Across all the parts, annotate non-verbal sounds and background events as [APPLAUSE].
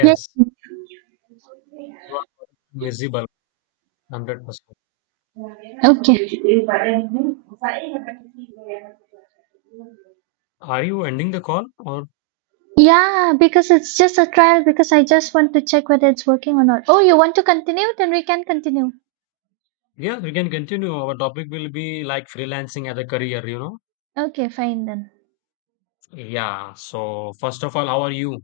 Yeah. you are visible 100%. Okay. Are you ending the call or Yeah, because it's just a trial because I just want to check whether it's working or not. Oh, you want to continue? Then we can continue. yeah, we can continue. Our topic will be like freelancing as a career, you know? Okay, fine then. Yeah. So first of all, how are you?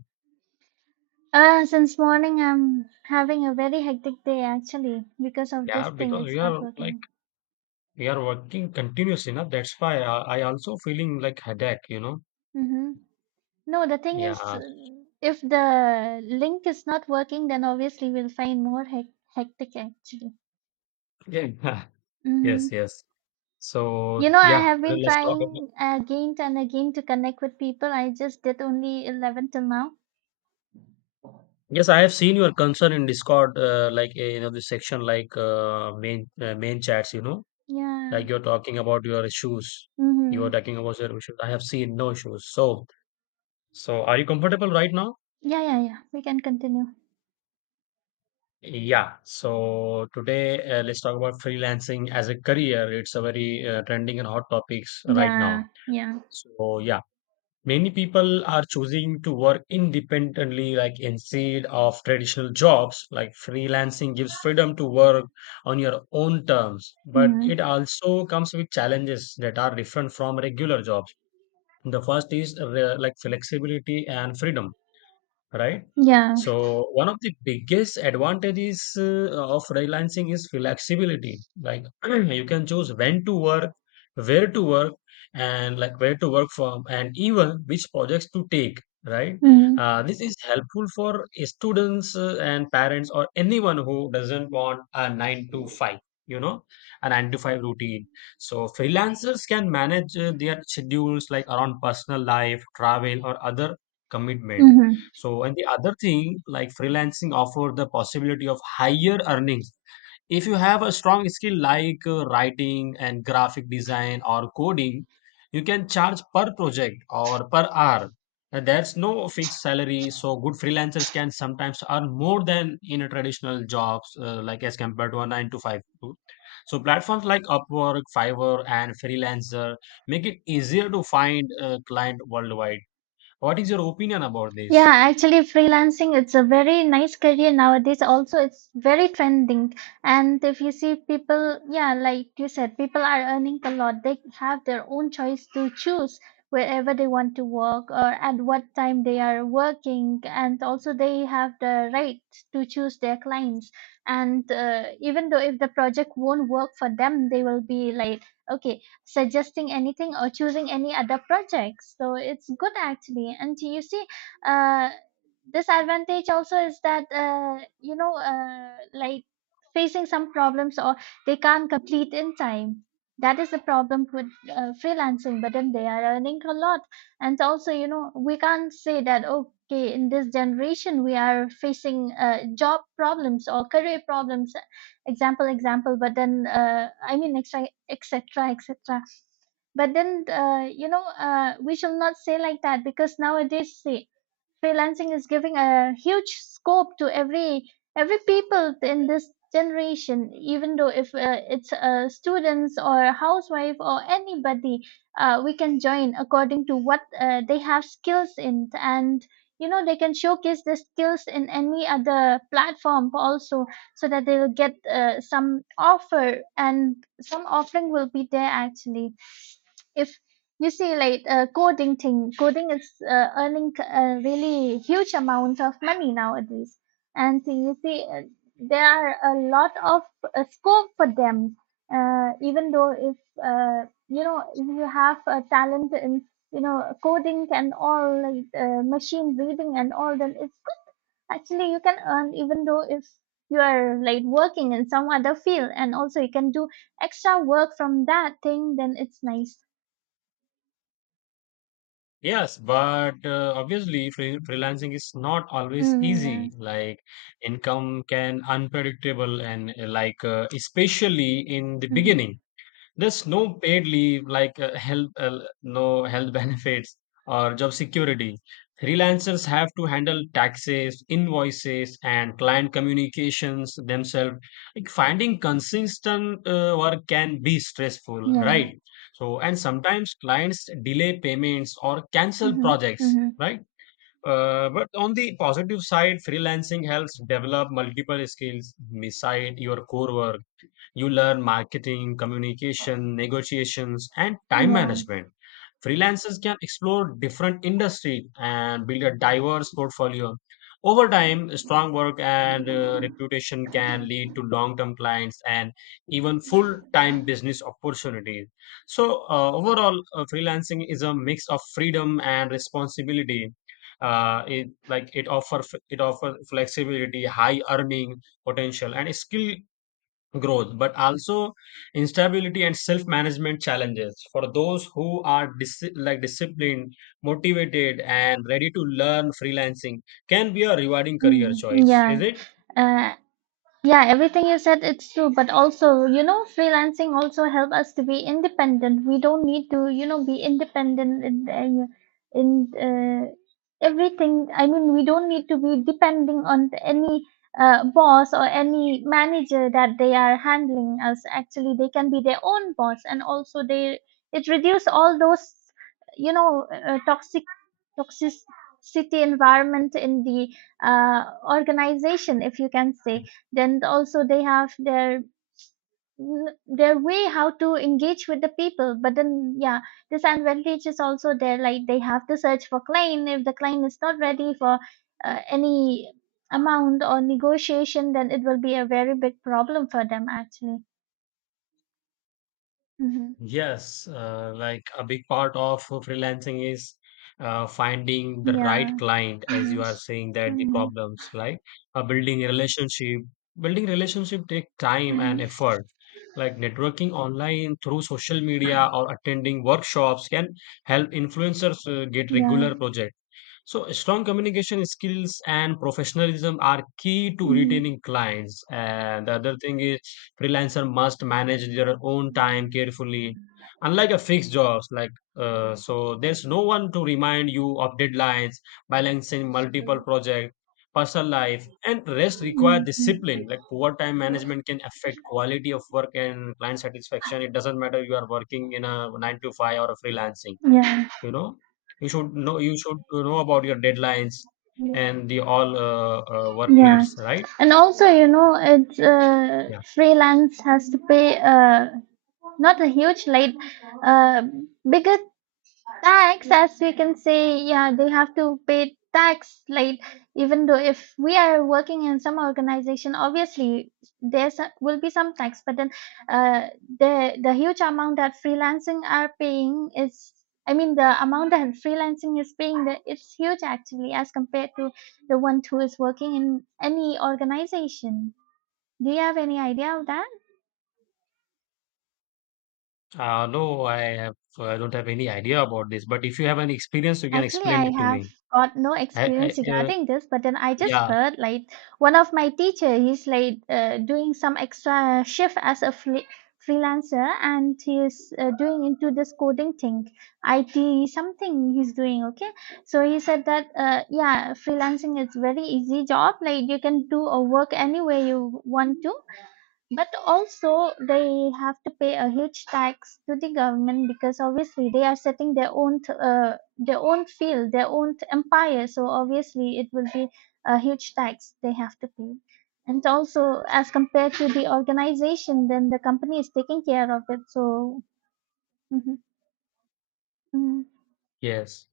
Since morning I'm having a very hectic day actually because of this Yeah, thing because it's not working. we are working continuously, enough. That's why I also feeling like headache, you know? Mm-hmm. No, the thing is Yeah. If the link is not working then obviously we'll find more hectic actually. Yeah. [LAUGHS] Mm-hmm. Yes, yes. So I yeah, have today been let's talk about. trying again and again to connect with people. I just did only 11 till now. Yes, I have seen your concern in Discord, like this section, like main chats. Yeah. Like you're talking about your issues, you are Mm-hmm. talking about your issues. I have seen no issues. So, are you comfortable right now? Yeah, yeah, yeah, we can continue. Yeah. So today, let's talk about freelancing as a career. It's a very trending and hot topics right Yeah, now. yeah. So yeah, many people are choosing to work independently, like instead of traditional jobs. Like freelancing gives freedom to work on your own terms, but Mm-hmm. it also comes with challenges that are different from regular jobs. The first is like flexibility and freedom, right? Yeah. So one of the biggest advantages of freelancing is flexibility. Like [CLEARS THROAT] you can choose when to work, where to work, and like where to work from, and even which projects to take. Right? Mm-hmm. This is helpful for students and parents or anyone who doesn't want a nine to five. You know, a nine to five routine. So freelancers can manage their schedules like around personal life, travel, or other commitment. Mm-hmm. So, and the other thing, like freelancing offer the possibility of higher earnings. If you have a strong skill like writing and graphic design or coding, you can charge per project or per hour. And there's no fixed salary, so good freelancers can sometimes earn more than in a traditional jobs, like as compared to a nine to five too. So platforms like Upwork, Fiverr, and Freelancer make it easier to find a client worldwide. What is your opinion about Yeah, this? actually, freelancing it's a very nice career nowadays. Also, it's very trending. And if you see people, yeah, like you said, people are earning a lot. They have their own choice to choose wherever they want to work or at what time they are working. And also, they have the right to choose their clients. And even though if the project won't work for them, they will be like, okay, suggesting anything or choosing any other projects. So it's good actually. And you see, uh, disadvantage also is that like facing some problems, or they can't complete in time. That is the problem with freelancing, but then they are earning a lot. And also, you know, we can't say that okay, in this generation we are facing job problems or career problems, example example, but then I mean, etc etc etc, but then we shall not say like that, because nowadays, see, freelancing is giving a huge scope to every people in this generation, even though if it's a students or a housewife or anybody, we can join according to what they have skills in. And you know, they can showcase their skills in any other platform also, so that they will get some offer, and some offering will be there actually. If you see like coding is earning a really huge amount of money nowadays. And so you see, there are a lot of scope for them. Uh, even though if you know if you have a talent in, you know, coding and all, like machine reading and all, then it's good actually. You can earn even though if you are like working in some other field, and also you can do extra work from that thing. Then it's nice. Yes, but obviously freelancing is not always Mm, yeah. easy. Like income can unpredictable and like especially in the Mhm. beginning. There's no paid leave like no health [LAUGHS] benefits or job security. Freelancers have to handle taxes, invoices, and client communications themselves. Like finding consistent work can be stressful, Yeah. right? So, and sometimes clients delay payments or cancel Mhm. projects, Mhm. right? But on the positive side, freelancing helps develop multiple skills beside your core work. You learn marketing, communication, negotiations, and time Yeah. management. Freelancers can explore different industries and build a diverse portfolio. Over time, strong work and reputation can lead to long term clients and even full time business opportunities. So, overall, freelancing is a mix of freedom and responsibility. Uh, it like it offer it offer flexibility, high earning potential, and skill growth, but also instability and self-management challenges for those who are like disciplined, motivated, and ready to learn. Freelancing can be a rewarding career Mhm. choice, is Yeah. it? Uh, Yeah, everything you said, it's true. But also, you know, freelancing also help us to be independent. We don't need to, you know, be independent in in, uh, everything. I mean, we don't need to be depending on any boss or any manager that they are handling us. Actually, they can be their own boss, and also they, it reduce all those, you know, toxic toxicity environment in the uh, organization, if you can say. Then also they have their way how to engage with the people. But then yeah, disadvantage is also there, like they have to search for client. If the client is not ready for any amount or negotiation, then it will be a very big problem for them actually. Hmm. Yes, like a big part of freelancing is finding the right Yeah. client, as Hmm. you are saying that the Hmm. problems, like building a relationship. Building relationship take time and Hmm. effort. Like networking online through social media or attending workshops can help influencers get Yeah. regular projects. So strong communication skills and professionalism are key to Hmm. retaining clients. And the other thing is freelancer must manage their own time carefully, unlike a fixed jobs. Like so there's no one to remind you of deadlines, balancing multiple projects, personal life, and rest require Hmm. discipline. Like poor time management can affect quality of work and client satisfaction. It doesn't matter you are working in a 9 to 5 or a freelancing. Yeah. You know, you should know about your deadlines and the all work Yeah, needs, right? and also, you know, it's Yeah. freelance has to pay not a huge late, uh, bigger tax, as we can say. Yeah, they have to pay tax late. Even though if we are working in some organization, obviously there will be some tax, but then uh, the huge amount that freelancing are paying is, I mean, the amount that freelancing is paying the, it's huge actually as compared to the one who is working in any organization. Do you have any idea of that? No, I don't have any idea about this, but if you have any experience, you can Actually, explain I it to have me. got no I, experience I, uh, regarding this, but then I just yeah, heard like one of my teacher, he's like doing some extra shift as a fle freelancer, and he is doing into this coding thing, IT something he's doing. Okay, so he said that yeah, freelancing is very easy job. Like you can do or work anywhere you want to, but also they have to pay a huge tax to the government, because obviously they are setting their own field, their own empire. So obviously it will be a huge tax they have to pay. And also as compared to the organization, then the company is taking care of it. So hmm. Mm. yes.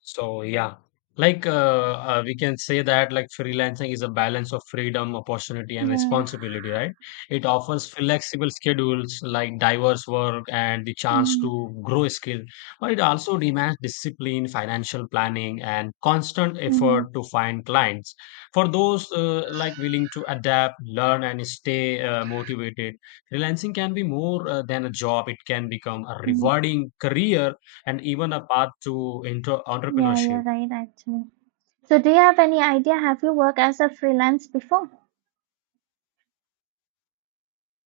So yeah, like we can say that like freelancing is a balance of freedom, opportunity, and Yeah, responsibility, right? It offers flexible schedules, like diverse work and the chance mm-hmm, to grow skill, but it also demands discipline, financial planning, and constant mm-hmm. effort to find clients. For those like willing to adapt, learn, and stay motivated, freelancing can be more than a job. It can become a Mm. rewarding career and even a path to into Yeah, you're entrepreneurship. right actually. So do you have any idea? Have you worked as a freelance before?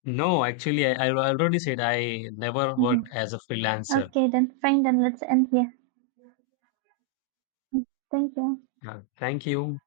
No, actually, I already said I never Hmm. worked as a freelancer. Okay, then fine. Then let's end here. Mm, thank you. Thank you.